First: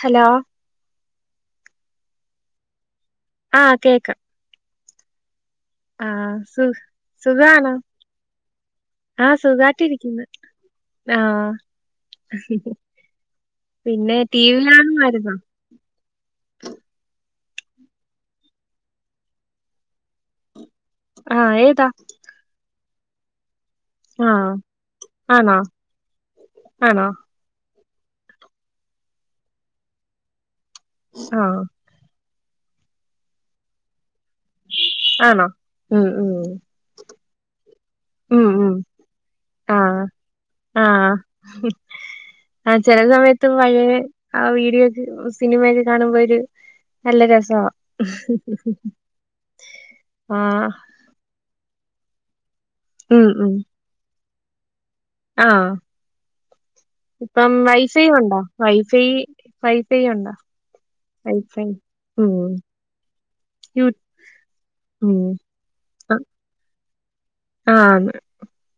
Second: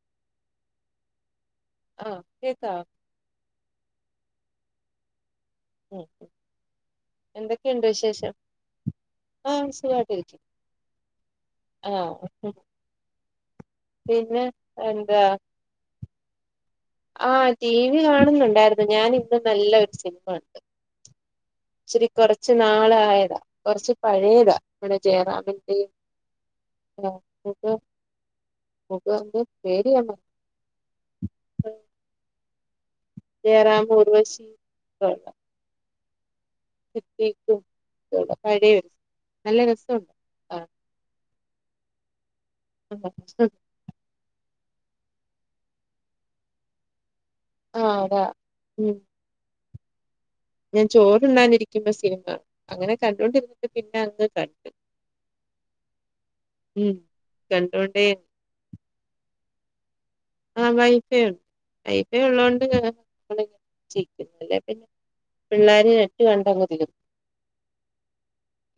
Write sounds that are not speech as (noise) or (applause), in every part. Hello? പറ കേക്കാവോ? ആഹ് കേക്കാം. ഉം ആഹ് സു സുഖാണൊ? എന്തൊക്കെയുണ്ട് വിശേഷം ആ ആഹ് സുഖാട്ടിരിക്കുന്ന് സുഖായിട്ടിരിക്കുന്നു ആഹ് പിന്നെ ടി വി കാണലാരുന്നോ? ആ ടി വി കാണുന്ന്ണ്ടായിരുന്നു. ഞാനിപ്പ നല്ല ഒര് സിനിമ കണ്ടു. ആഹ് ഏതാ ഇച്ചിരി കൊറച്ച് നാള് ആയതാ കൊറച്ച് ആഹ് പഴേതാ നമ്മടെ ആണോ ജേറാമിന്റിം ആണോ ആഹ് (unintelligible) പേര് ഞാൻ മറന്ന് ആഹ് ജയറാം ഊർവെശി ആണോ ഉം ഉം ക്കും ഉം ഉം പഴയരു നല്ല ആഹ് രസൊഉണ്ട് ആഹ് ആ ചെല സമയത്തും പഴേയ ആഹ് വീഡിയോക്കെ സിനിമയൊക്കെ കാണുമ്പ ഒരു നല്ല രസ അഹ് ആഹ് അതാ ആഹ് ചോറുണ്ണാനിരിക്കുമ്പ സിനിമ അങ്ങനെ ഉം ഉം കണ്ടോണ്ടിരിന്നിട്ട് പിന്നെ അങ്ങ് കണ്ട്. ആഹ് ഇപ്പം വൈഫൈ കണ്ടോണ്ടേ ഉണ്ടോ. വൈഫൈ വൈഫൈ ഉണ്ടോ ആഹ് വൈഫയ് ഉണ്ട്. വൈഫൈ വൈഫയ് ഉം ഉള്ളോണ്ട് (unintelligible) യു ന്നുല്ലേ പിന്നെ ഉം പിള്ളേരി നെറ്റ് കണ്ടങ് തീരും. ആഹ്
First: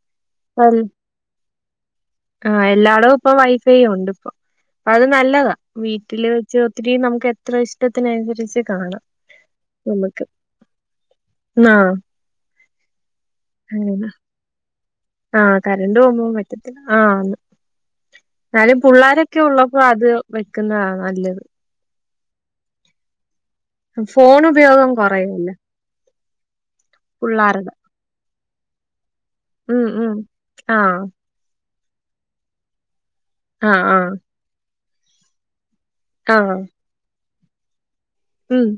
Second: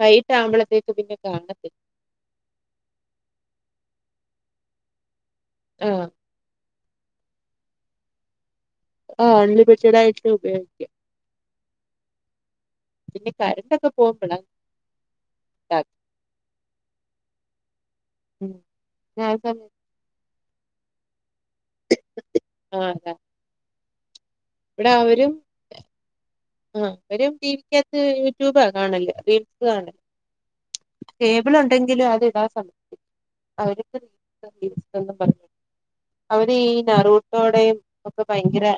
വൈകിട്ട് ആ ഹ് മ്പളത്തെക്ക് പിന്നെ കാണും. ആഹ് എല്ലാടും ഇപ്പൊ വൈഫൈയും ഉണ്ട് ഇപ്പൊ. അത് നല്ലതാ ആ വീട്ടില് വെച്ച് ഒത്തിരിയും നമുക്ക് എത്ര ഇഷ്ടത്തിനനുസരിച്ച് കാണാ ഏഹ് അൺലിമിറ്റഡ ആയിട്ട് ഉപയോഗിക്കും. ആഹ് പിന്നെ ക (unintelligible) ഇട്ടൊക്കെ അങ്ങനെ പോമ്പ ള് ആഹ് കരണ്ട് പോ പോവും പറ്റത്തില്ല ആന്ന്. ഇന്നാലും ആ പുള്ളാരൊക്കെ സമയത്ത് ഉള്ളപ്പോ അത് വെക്കുന്നതാ നല്ലത്. ആഹ്ത ഫോൺ ഉപയോഗം കൊറെയെല്ല ആഹ് ഒരും ടി വിക്കകത്ത് യൂട്യൂബാ കാണല് റീൽ ഉം ഉം ആഹ് കേബിൾ ഉണ്ടെങ്കിലും അത് ഇടാൻ സമയത്ത് ആഹ് അവരക്കെു ആഹ് (unintelligible) പറ അവര് ആഹ് ഈ നറൂട്ടോടെയും ഒക്കെ ഉം ഭയങ്കര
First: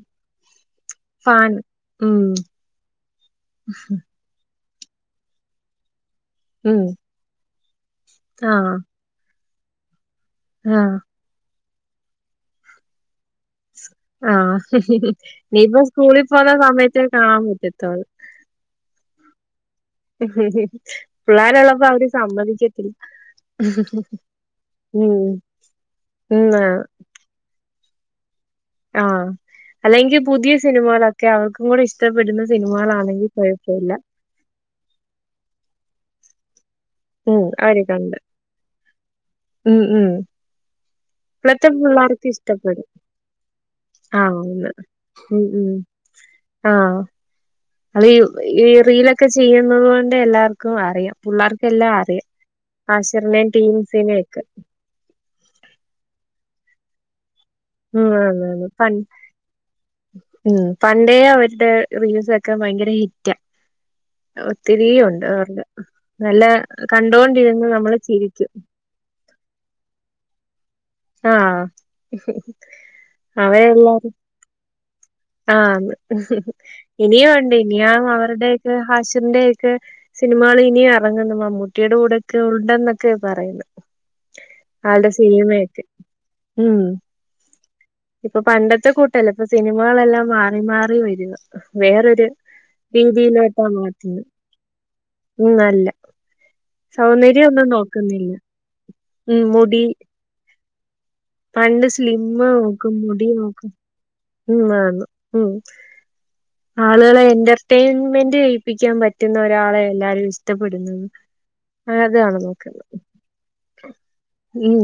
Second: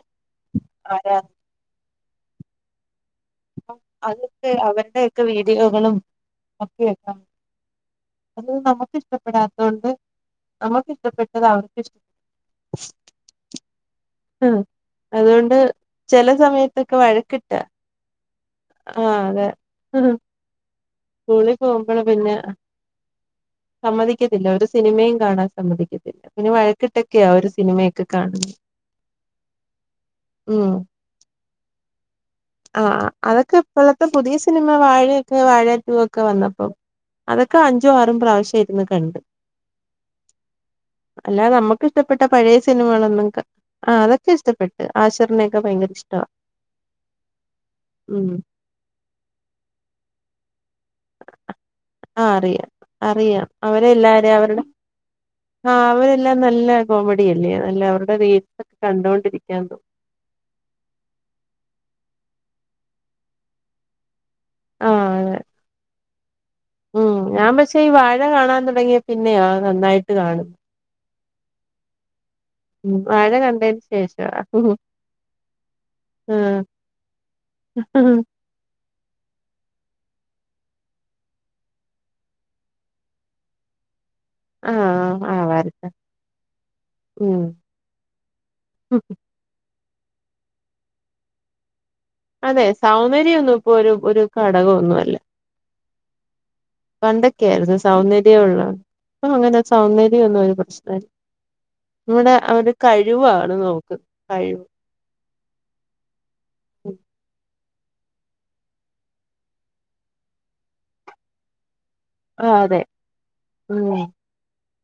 ആരാ പാൻ ഉം അ അതൊക്കെ അവരുടെയൊക്കെ വീഡിയോകളും ഉം ഒക്കെയാക്കാം. അത് ആഹ് നമുക്ക് ഇഷ്ടപ്പെടാത്തത് കൊണ്ട് നമുക്ക് ആഹ് ഇഷ്ടപ്പെട്ടത് അവർക്ക് ഇഷ്ടപ്പെ (inaudible) ആഹ് അതുകൊണ്ട് ഇനിയിപ്പോ സ്കൂളിൽ ചില പോകുന്ന സമയത്തൊക്കെ സമയത്തേ കാണാൻ വഴക്കിട്ടാ പറ്റത്തുള്ളൂ ആഹ് അതെ ഉം സ്കൂളിൽ പിള്ളേരുള്ളപ്പോ പോകുമ്പള് അവര് പിന്നെ സമ്മതിക്കത്തില്ല സമ്മതിക്കത്തില്ല ഒരു ഉം സിനിമയും കാണാൻ സമ്മതിക്കത്തില്ല ഉം പിന്നെ ആഹ് വഴക്കിട്ടൊക്കെയ ആ ഒരു സിനിമയൊക്കെ കാണുന്നത് ആഹ് അല്ലെങ്കിൽ പുതിയ ഉം സിനിമകളൊക്കെ അവർക്കും കൂടെ ഇഷ്ടപ്പെടുന്ന ആഹ് സിനിമകളാണെങ്കി അതൊക്കെ കൊഴപ്പമില്ല ഇപ്പോഴത്തെ പുതിയ സിനിമ വാഴയൊക്കെ വാഴ ടൂ ഒക്കെ വന്നപ്പോ ഉം അതൊക്കെ അഞ്ചോ ആറും അവരൊക്കെണ്ട് പ്രാവശ്യമായിരുന്നു കണ്ട് ഉം ഉം അല്ലാ ഇപ്പളത്തെ നമ്മുക്ക്ഷ്ടപ്പെട്ട പിള്ളേർക്ക് പഴയ ഇഷ്ടപ്പെടും സിനിമകളൊന്നും ആഹ് അതൊക്കെ ഇഷ്ടപ്പെട്ട് ഉം ആഷിരണയൊക്കെ ഉം ഭയങ്കര ഇഷ്ട ആഹ് അത് ഈ റിയിലൊക്കെ ചെയ്യുന്നത് കൊണ്ട് എല്ലാവർക്കും അറിയാം പിള്ളേർക്കെല്ലാം ആഹ് അറിയാം അറിയാം ആഷിറിനെയും ടീംസിനെയും അവരെല്ലാരെയ ഒക്കെ അവരുടെ ആഹ് അവരെല്ലാം നല്ല കോമഡി അല്ലേ നല്ല ഉം അവരുടെ റീറ്റ്സ് ആന്നാന്ന് ഒക്കെ പ കണ്ടോൊണ്ടിരിക്കാൻ തോന്നി ഉം പണ്ടേ അവരുടെ റീൽസ് ഒക്കെ ഭയങ്കര ഹിറ്റ ഒത്തിരിയ ആഹ് ഉണ്ട് അതെ അവ നല്ല ഉം ഞാൻ കണ്ടോണ്ടിരുന്ന് പക്ഷേ ഈ നമ്മള് വാഴ ചിരിക്കും കാണാൻ തുടങ്ങിയ പിന്നെയാ നന്നായിട്ട് കാണും ആഹ് ഉം വാഴ കണ്ടതിന് ശേഷം ആഹ് ഇനിയും വണ്ട് ഇനിയ അവരുടെയ ഒക്കെ ഹാഷറിന്റെൊക്കെ സിനിമകൾ ഇനിയും ഇറങ്ങുന്നു മമ്മൂട്ടിയുടെ കൂടെയൊക്കെ ഉണ്ടെന്നൊക്കെ പറയുന്നു ആള്ടെ ആഹ് സിനിമ ഒക്കെ ആവാരുന്ന് ഉം ഉം ഇപ്പൊ പണ്ടത്തെ കൂട്ടല്ലേ ഇപ്പൊ സിനിമകളെല്ലാം മാറി മാറി വരക വേറൊരു അതെ സൗന്ദര്യംന്നും രീതിയിലോട്ടാ ഇപ്പൊ ഒരു മാറ്റുന്നെ ഒരു ഘടകംന്നും അല്ല ഉം അല്ല സൗന്ദര്യം ഒന്നും പണ്ടൊക്കെയായിരുന്നു നോക്കുന്നില്ല സൗന്ദര്യം ഉള്ള അപ്പൊ ഉം അങ്ങനെ മുടി സൗന്ദര്യം ഒന്നും ഒരു പ്രശ്ന പണ്ട് സ്ലിമ്മ നോക്കും മുടി കഴിവാണ് നോക്കും നോക്കുന്നത് ഉം കഴിവ് ആന്നു ഉം ആളുകളെ എന്റർടൈൻമെന്റ് ചെയിപ്പിക്കാൻ പറ്റുന്ന ഒരാളെ എല്ലാവരും ഇഷ്ടപ്പെടുന്നത് അ അതാണ് ആഹ് അതെ നോക്കുന്നത് ഉം ഉം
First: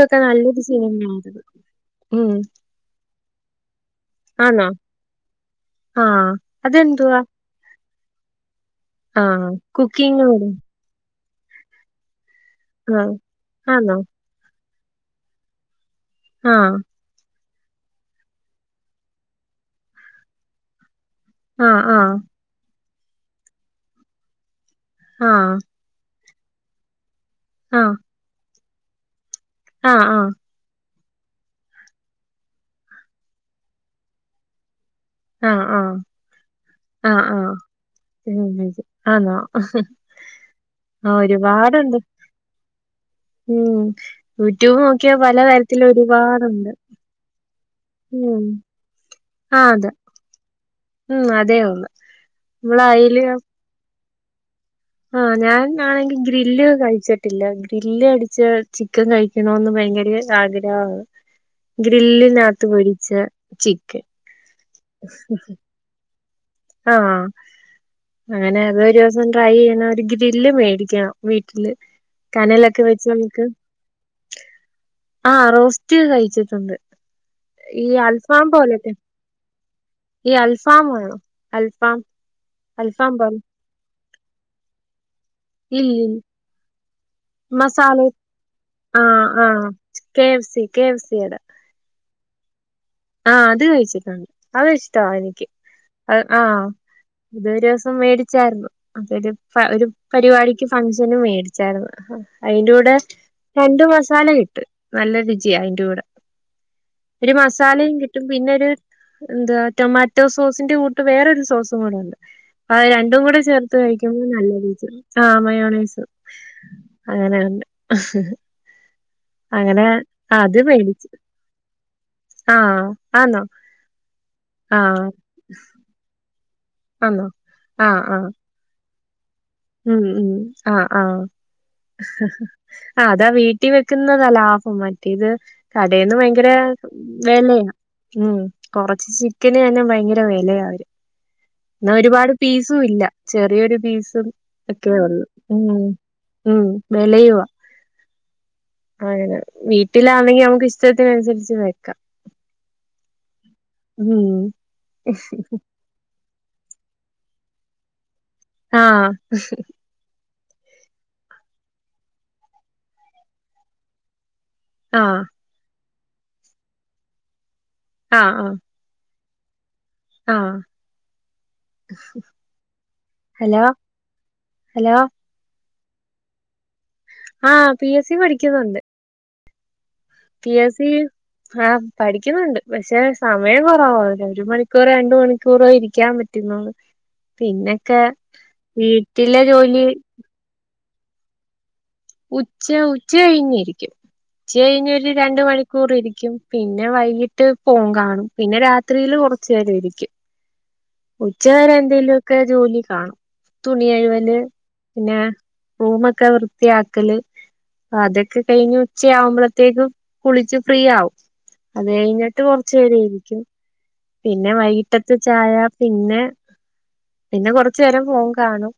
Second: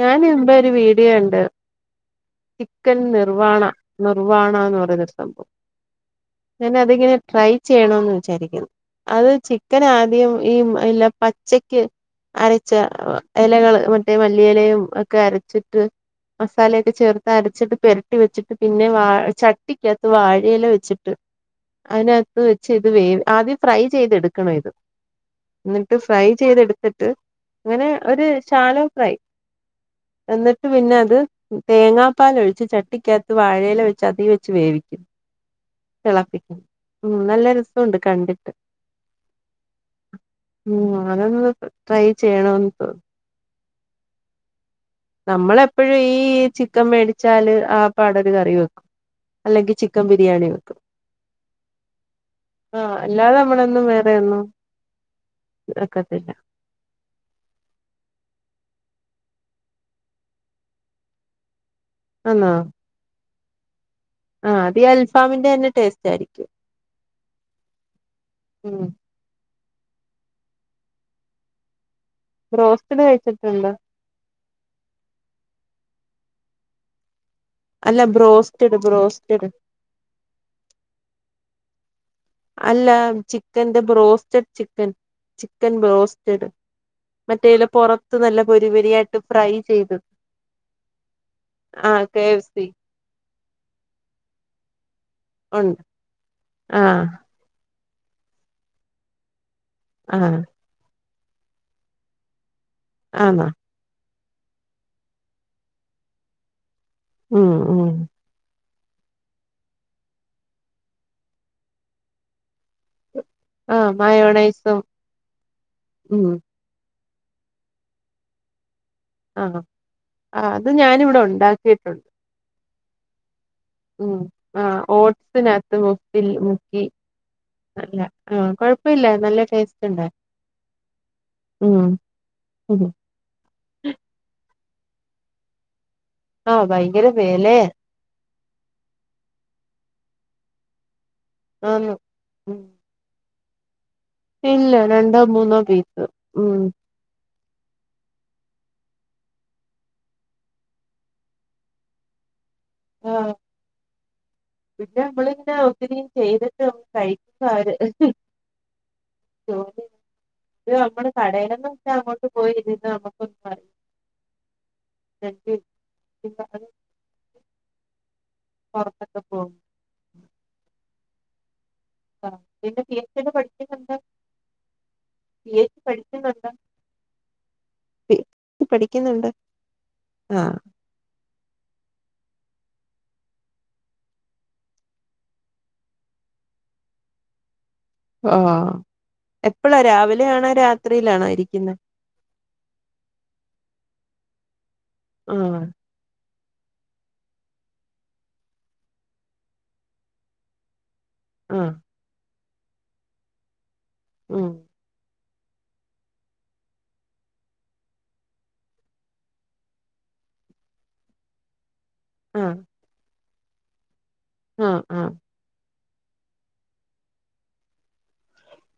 ഞാൻ മുമ്പേ നല്ലൊരു ഒരു സിനിമ വീഡിയോ കണ്ട് ആയിരുന്നു ഉം ചിക്കൻ നിർവാണ നിർ്വാണ ആണോ എന്ന് പറയുന്നൊരു സംഭവം ആഹ് ഞൻ അതിങ്ങനെ അതെന്തുവാ ട്രൈ ചെയ്യണന്ന് വിചാരിക്കുന്നു അത് ആഹ് ചിക്കൻ കുക്കിംഗ് ആദ്യം കൂടെ ഈ എല്ല പച്ചയ്ക്ക് അരച്ച ആഹ് ഇലകൾ ആണോ മറ്റേ ല്ലല ഒക്കെ അരച്ചിട്ട് ആഹ് മസാലൊക്കെ ചേർ അരച്ചിട്ട് പരട്ടി വെച്ചിട്ട് പിന്നെ വാ ചട്ടിക്കകത്ത് വാഴയില വെച്ചിട്ട് ആഹ് അതിനകത്ത് വെച്ച് ഇത് വേ ആദ്യം ഫ്രൈ ചെയ്തെടുക്കണ ഇത് ആഹ് എന്നിട്ട് ഫ്രൈ ചെയ്തെടുത്തിട്ട് അങ്ങനെ ആഹ് ഒരു ശാലോ ഫ്രൈ ആഹ് ആഹ് എന്നിട്ട് പിന്നെ അത് തേങ്ങാപ്പാാല ഒഴിച്ച് ചട്ടിക്കകത്ത് വാഴയില ഒഴിച്ച് അതിൽ വെച്ച് വേവിക്കും ആഹ് ആഹ് ളപ്പിക്കും ആഹ് ആഹ് ആണാ ഉം അതൊന്ന് ട്രൈ ചെയ്യണന്ന് തോന്നുന്നു ഉം യൂടൂബ് നമ്മളെപ്പോഴും ഈ ചിക്കൻ മേടിച്ചാല് ആ പാടര് ഉം കറി വെക്കും ആഹ് അല്ലെങ്കിൽ അതെ ചിക്കൻ ബിരിയാണി വെക്കും ഉം അതേ ഉള്ളു ആ നമ്മള് അയില് അല്ലാതെ നമ്മള് വേറെന്നോ ആഹ് ഞാൻാണെങ്കിൽ ഗ്രില്ല് കഴിച്ചിട്ട് കിില്ല ഗ്രില്ല് അടിച്ച ചിക്കൻ കഴിക്കണന്ന് ഭയങ്കര ആഗ്രഹണ് ആന്നോ ഗ്രില്ലിനകത്ത് പൊരിച്ച ചിക്കൻ ആഹ് അതീ അൽഫാമിന്റെ തന്നെ ടേസ്റ്റ് ആരിക്കും ആഹ് അങ്ങനെ ഉം അതൊരു ഒന്ന് ട്രൈ ചെയ്യണം ഒരു ഗ്രില്ല് മേടിക്കണം വീട്ടില് കനലൊക്കെ ബ്രോസ്റ്റഡ് വെച്ച് നമക്ക് കഴിച്ചിട്ടുണ്ടോ ആഹ് റോസ്റ്റ് കഴിച്ചിട്ടുണ്ട് ഈ അല്ല അൽഫാം ബ്രോസ്റ്റഡ് പോലത്തെ ബ്രോസ്റ്റഡ് ഈ അൽഫാമ് അൽഫാം അല്ല അൽഫാം പോലെ ചിക്കന്റെ ബ്രോസ്റ്റഡ് ചിക്കൻ ചിക്കൻ ഇല്ലിൽ ബ്രോസ്റ്റഡ് മറ്റേല മസാല പൊറത്ത് നല്ല പൊരിപൊരിയായിട്ട് ആഹ് ഫ്രൈ ആഹ് ചെയ്ത് K F C K F സിയുടെ ആഹ് കെ എഫ് സി ആഹ് അത് കഴിച്ചിട്ടുണ്ട് അത് ഇഷ്ട്ടവാ എനിക്ക് ഉണ്ട് അത് ആഹ് ഇതൊരുസം മേടിച്ചായിരുന്നു അതൊരു ഒരു ആഹ് പരിപാടി ക്കും ഫഗ്ഷനും മേടിച്ചായിരുന്നു അതിന്റെ കൂടെ ആന്നോ? രണ്ട് മസാല കിട്ടു നല്ല രുചിയ അയ്ന്റെ കൂടെ ഒരു ഉം മാസം ഉം സാലയും കിട്ടും പിന്നെ ഒരു എന്താ ടൊമാറ്റോ സോസിന്റെ കൂട്ട് വേറൊരു സോസും കൂടെ ഉണ്ട് ആഹ് രണ്ടും കൂടെ ചേർത്ത് ആഹ് കഴിക്കുമ്പോൾ നല്ല മയോണൈസും രുചിയാ ആ മയോണൈസ് ഉം അങ്ങനെയുണ്ട് ആഹ് അങ്ങനെ അത് മേടിച്ചു കേട്ടുണ്ട് ആഹ് ആന്നോ ഉം ആ ആഹ് ഓട്സിനകത്ത് മുത്തിൽ മുക്കി ആന്നോ ആ അല്ല ആ ആഹ് കൊഴ പ്പല്ല നല്ല ടേസ്റ്റ് ഉം ഉണ്ടായി ഉ ആഹ് ആഹ് ഉം അതാ വീട്ട ട്ടി വെക്കുന്നത ലാഭം മറ്റേത് കടേന്ന് ഭയങ്കര ആഹ് ഭയങ്കര വെലയാണ് വെലയാ ഉം കൊറച്ച് ചിക്കന് തന്നെ ഭയങ്കര വെലയാവര് ആന്ന് ന്നാ ഒരുപാട് ഉം പീസും ഇല്ല ചെറിയൊരു പീസും ഇല്ല ഒക്കെയെ രണ്ടോ ഉള്ളൂ മൂന്നോ ഉം പീസ് ഉം വെലയുവ അഹെന്നെ വീട്ടിലാണെങ്കി നമുക്ക് ഇഷ്ടത്തിനനുസരിച്ച് വെക്കാം ആഹ് ഊം പിന്നെ നമ്മളിങ്ങനെ ഒത്തിരി ചെയ്തിട്ട് കഴിക്കാര് ആഹ് ഇത് നമ്മള് കടയിലൽന്ന് വച്ചാ അങ്ങോട്ട് പോയി ഇരുന്ന് നമ്മുക്കൊന്നും. (inaudible) ആഹ്. (unintelligible) ആഹ് ആഹ് പൊറത്തൊക്കെ പോവും. ആഹ്. ആ പിന്നെ പി എ സി ക്ക് ഹലോ പഠിക്കുന്നുണ്ട് ഹലോ പി എ സി പഠിക്കുന്നുണ്ട്. ആഹ് പി എസ് സി പി- പഠിക്കുന്നുണ്ട്. പഠിക്കുന്നുണ്ട്. പി ആഹ് എസ് സി. ആഹ് പഠിക്കുന്നുണ്ട് പക്ഷെ സമയം കൊറവ ഒരു മണിക്കൂറോ രണ്ട്‌ മണിക്കൂറോ ഇരിക്കാൻ പറ്റുന്നുള്ളു. പിന്നൊക്കെ വീട്ടിലെ ജോലി. വിലെ ആണോ രാത്രിയിലാണോ ഇരിക്കുന്നെ. ഉച്ച ഉച്ച കഴിഞ്ഞിരിക്കും ഉച്ച കഴിഞ്ഞ് ഒരു രണ്ട് ആഹ് മണിക്കൂർ ഇരിക്കും. പിന്നെ വൈകിട്ട് ഫോൺ കാണും പിന്നെ രാത്രിയിലും കൊറച്ച് നേരം ഇരിക്കും. ഉച്ചവരെ ആഹ് എന്തേലൊക്കെ ജോലി കാണും തുണി കഴുകല്. ഉം പിന്നെ റൂമൊക്കെ വൃത്തി. ത്തിയാക്കല് അതൊക്കെ കഴിഞ്ഞ് ഉച്ചയാവുമ്പളത്തേക്കും കുളിച്ച് ഫ്രീ ആവും. അത് കഴിഞ്ഞിട്ട് ആഹ് കൊറച്ച് നേരം ഇരിക്കും. പിന്നെ ആഹ് വൈകിട്ടത്ത ചായ പിന്നെ പിന്നെ കൊറച്ചു നേരം ഫോൺ കാണും.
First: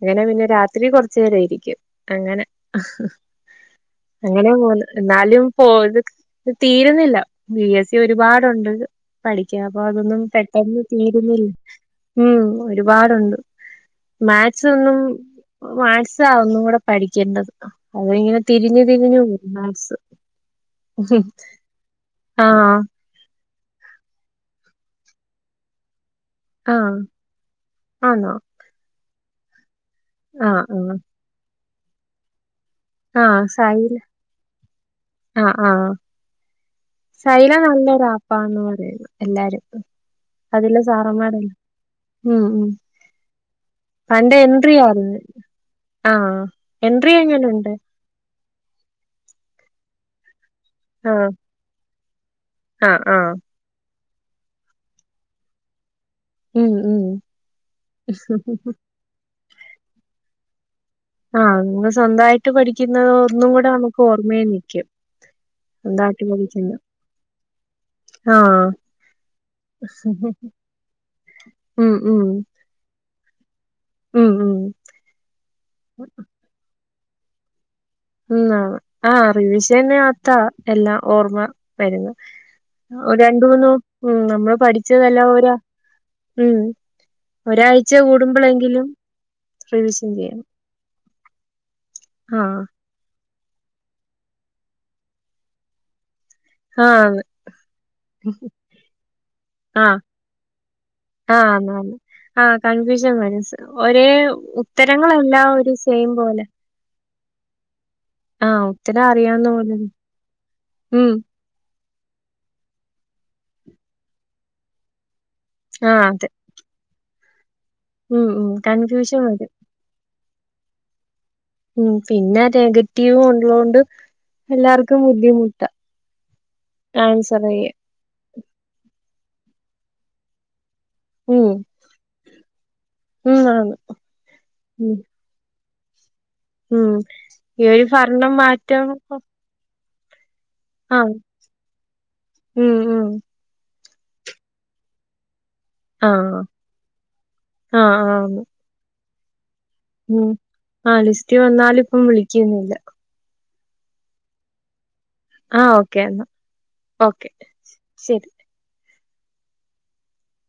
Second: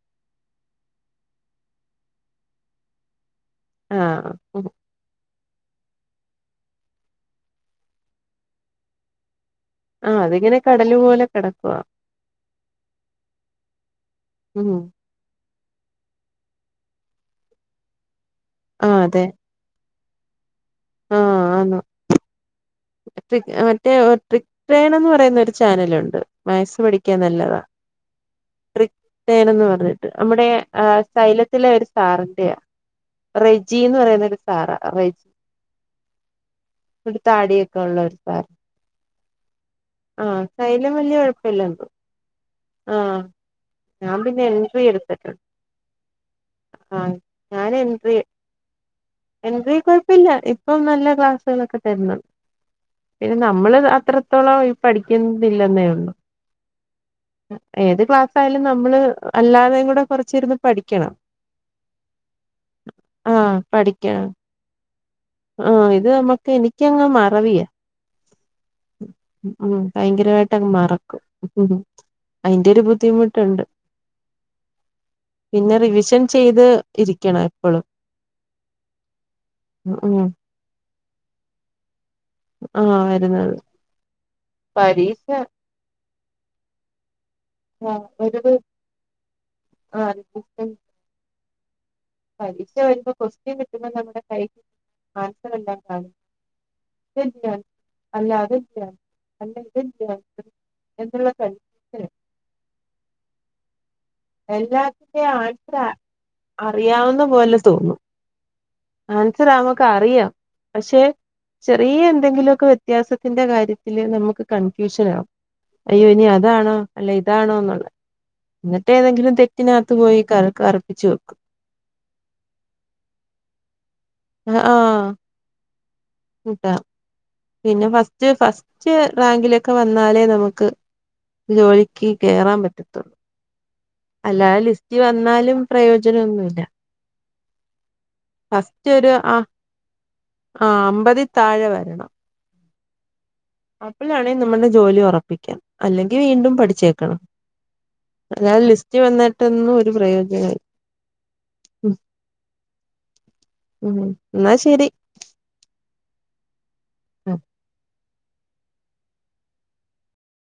അങ്ങനെ പിന്നെ രാത്രി കൊറച്ചേരയിരിക്കും അങ്ങനെ. ആഹ് അങ്ങനെ ആഹ് പോവുന്ന്. എന്നാലും പോത് തീരുന്നില്ല ബി എസ് സി ഒരുപാടുണ്ട്ത്. പഠിക്ക അപ്പൊ ആഹ് അതൊന്നും അതിങ്ങനെ പെട്ടെന്ന് കടല് പോലെ തീരുന്നില്ല. കിടക്കുവാ ഉംഹ് ഒരുപാടുണ്ട് മാക്സ് ഉം ഒന്നും. മാക്സാ ഒന്നും കൂടെ പഠിക്കേണ്ടത്. അത് ഇങ്ങനെ തിരിഞ്ഞ് ആഹ് തിരിഞ്ഞു അതെ പോവും മാക്സ്. ആഹ് ആന്ന് ആഹ്. (unintelligible) എന്ന് പറയുന്ന ഒരു ചാനലുണ്ട്. മാത്‍സ് ആഹ് പഠിക്കാൻ നല്ലതാ ആന്നോ ട്രിക് ട്ടേൺ പറഞ്ഞ്. നമ്മുടെ ആഹ് സൈരലത്തിലെ ഒരു സാറിന്റെയ ആഹ് റെജി സൈല എന്ന് പറയുന്നരു സാ. സാറാ റെജി ആഹ് ആഹ് ഒരു സൈലം താടിയൊക്കെ ഉള്ള ഒരു സാർ നല്ലൊരാപ്പാന്ന് പറയുന്നു എല്ലാരും. ആഹ് അതിലെ സൈലം വല്യ സാർമാരും കുഴപ്പമില്ലന്ന് തോന്നുന്നു ഉംഹ് ഉംഹ്. ആഹ് ഞാൻ അന്റെ പിന്നെ എൻട്രി എടുത്തിട്ടുണ്ട് (unintelligible) ആ ആഹ് എൻട്രി ആഹ് എങ്ങനെയുണ്ട്. ഞാൻ എൻട്രി എൻട്രി കൊഴപ്പില്ല ഇപ്പം നല്ല ആഹ് ക്ലാസ്സുകളൊക്കെ തരണ്. ആഹ് ആഹ് പിന്നെ നമ്മള് അത്രത്തോളം പഠിക്കുന്നില്ലെന്നേ ഉള്ളു. ഉം, ഉം. ഏത് ക്ലാസ്സായാലും നമ്മള് അല്ലാതെയും കൂടെ കുറച്ചിരുന്ന് പഠിക്കണം. ആഹ് അങ് സ്വന്തായിട്ട് പഠിക്കുന്ന ഒന്നും ആഹ് കൂടെ നമുക്ക് ഓർമ്മയി നിൽക്കും. ആഹ ഇത് നമ്മക്ക് എനിക്കങ്ങ് മറവിയാ. ആഹ്. ഉംഹ്. ഭയങ്കരമായിട്ടങ്ങ് മറക്കും ഉം, അയിന്റെ ഒരു ബുദ്ധിമുട്ടുണ്ട്. ഉംഹ് ഉംഹ്. പിന്നെ റിവിഷൻ ചെയ്ത് ഇരിക്കണേ. ന്നോ ആഹ് ഉം റിവിശനേകത്താ എല്ലാം ഓർമ്മ വരുന്നെ. ആഹ് രണ്ട് വരുന്നത് മൂന്നും ഉം നമ്മള് പഠിച്ചതല്ല പരീക്ഷ ഓരാ ഉം ഒരാഴ്ച ആഹ് ഒരുത് കൂടുമ്പോളെങ്കിലും റിവിഷൻ ചെയ്യണം ഉം ആഹ്. പരീക്ഷ വരുമ്പോ ക്വസ്റ്റ്യൻ കിട്ടുമ്പോൾ നമ്മുടെ കൈ ആൻസറെല്ലാം കാണും ആന്ന്. ആഹ്. (unintelligible) ആഹ് (unintelligible) ആന്നാന്ന്. ആഹ് കൺഫ്യൂഷൻ മനസ് ഒരേ എല്ലാത്തിന്റെയും ഉത്തരങ്ങളെല്ലാം ഒരു ആൻസർ സെയിം പോലെ അറിയാവുന്ന പോലെ തോന്നും ആഹ് ഉത്തരം ആൻസർ അറിയാവുന്ന പോലെ. നമക്ക് അറിയാം പക്ഷെ ഉം. ചെറിയ എന്തെങ്കിലുമൊക്കെ വ്യത്യാസത്തിന്റെ കാര്യത്തില് നമുക്ക് കൺഫ്യൂഷൻ ആകും അയ്യോ ആഹ് ഇനി അതാണോ അല്ല ഇതാണോ എന്നുള്ളത് ഉം ഉം എന്നിട്ട് കൺഫ്യൂഷൻ ഏതെങ്കിലും തെ വരും റ്റിനകത്ത് പോയി ക കറപ്പിച്ച് വെക്കും ഉം പിന്നെ നെഗറ്റീവ് ഉള്ളൊണ്ട് ആ ആ എല്ലാർക്കും ബുദ്ധിമുട്ടാ ആൻസറെ ഞാ ഫസ്റ്റ് ഫസ്റ്റ് റാങ്കിലൊക്കെ വന്നാലേ നമുക്ക് ഉം ജോലിക്ക് കേറാൻ പറ്റു ഉം ആണ് അല്ലാ ലിസ്റ്റ് ഉം വന്നാലും പ്രയോജനൊന്നുല്ല ഉം ഈ ഒരു ഭരണം മാറ്റാവു (unintelligible) ആഹ് അമ്പതി താഴെ വരണം ഉം ഉം അപ്പോഴാണെ നമ്മുടെ ജോലി ഉറപ്പിക്കാ അല്ലെങ്കിൽ ആഹ് വീണ്ടും പഠിച്ചേക്കണം ആഹ് ആന്ന് അല്ലാതെ ലിസ്റ്റ് വന്നിട്ടൊന്നും ഒരു ഉം പ്രയോജനമില്ല ആ ലിസ്റ്റി വന്നാലും ഇപ്പം വിളിക്കുന്നില്ല മ് ഇന്നാ ശരി ആഹ് ഓക്കെ നാ ഓക്കെ ശരി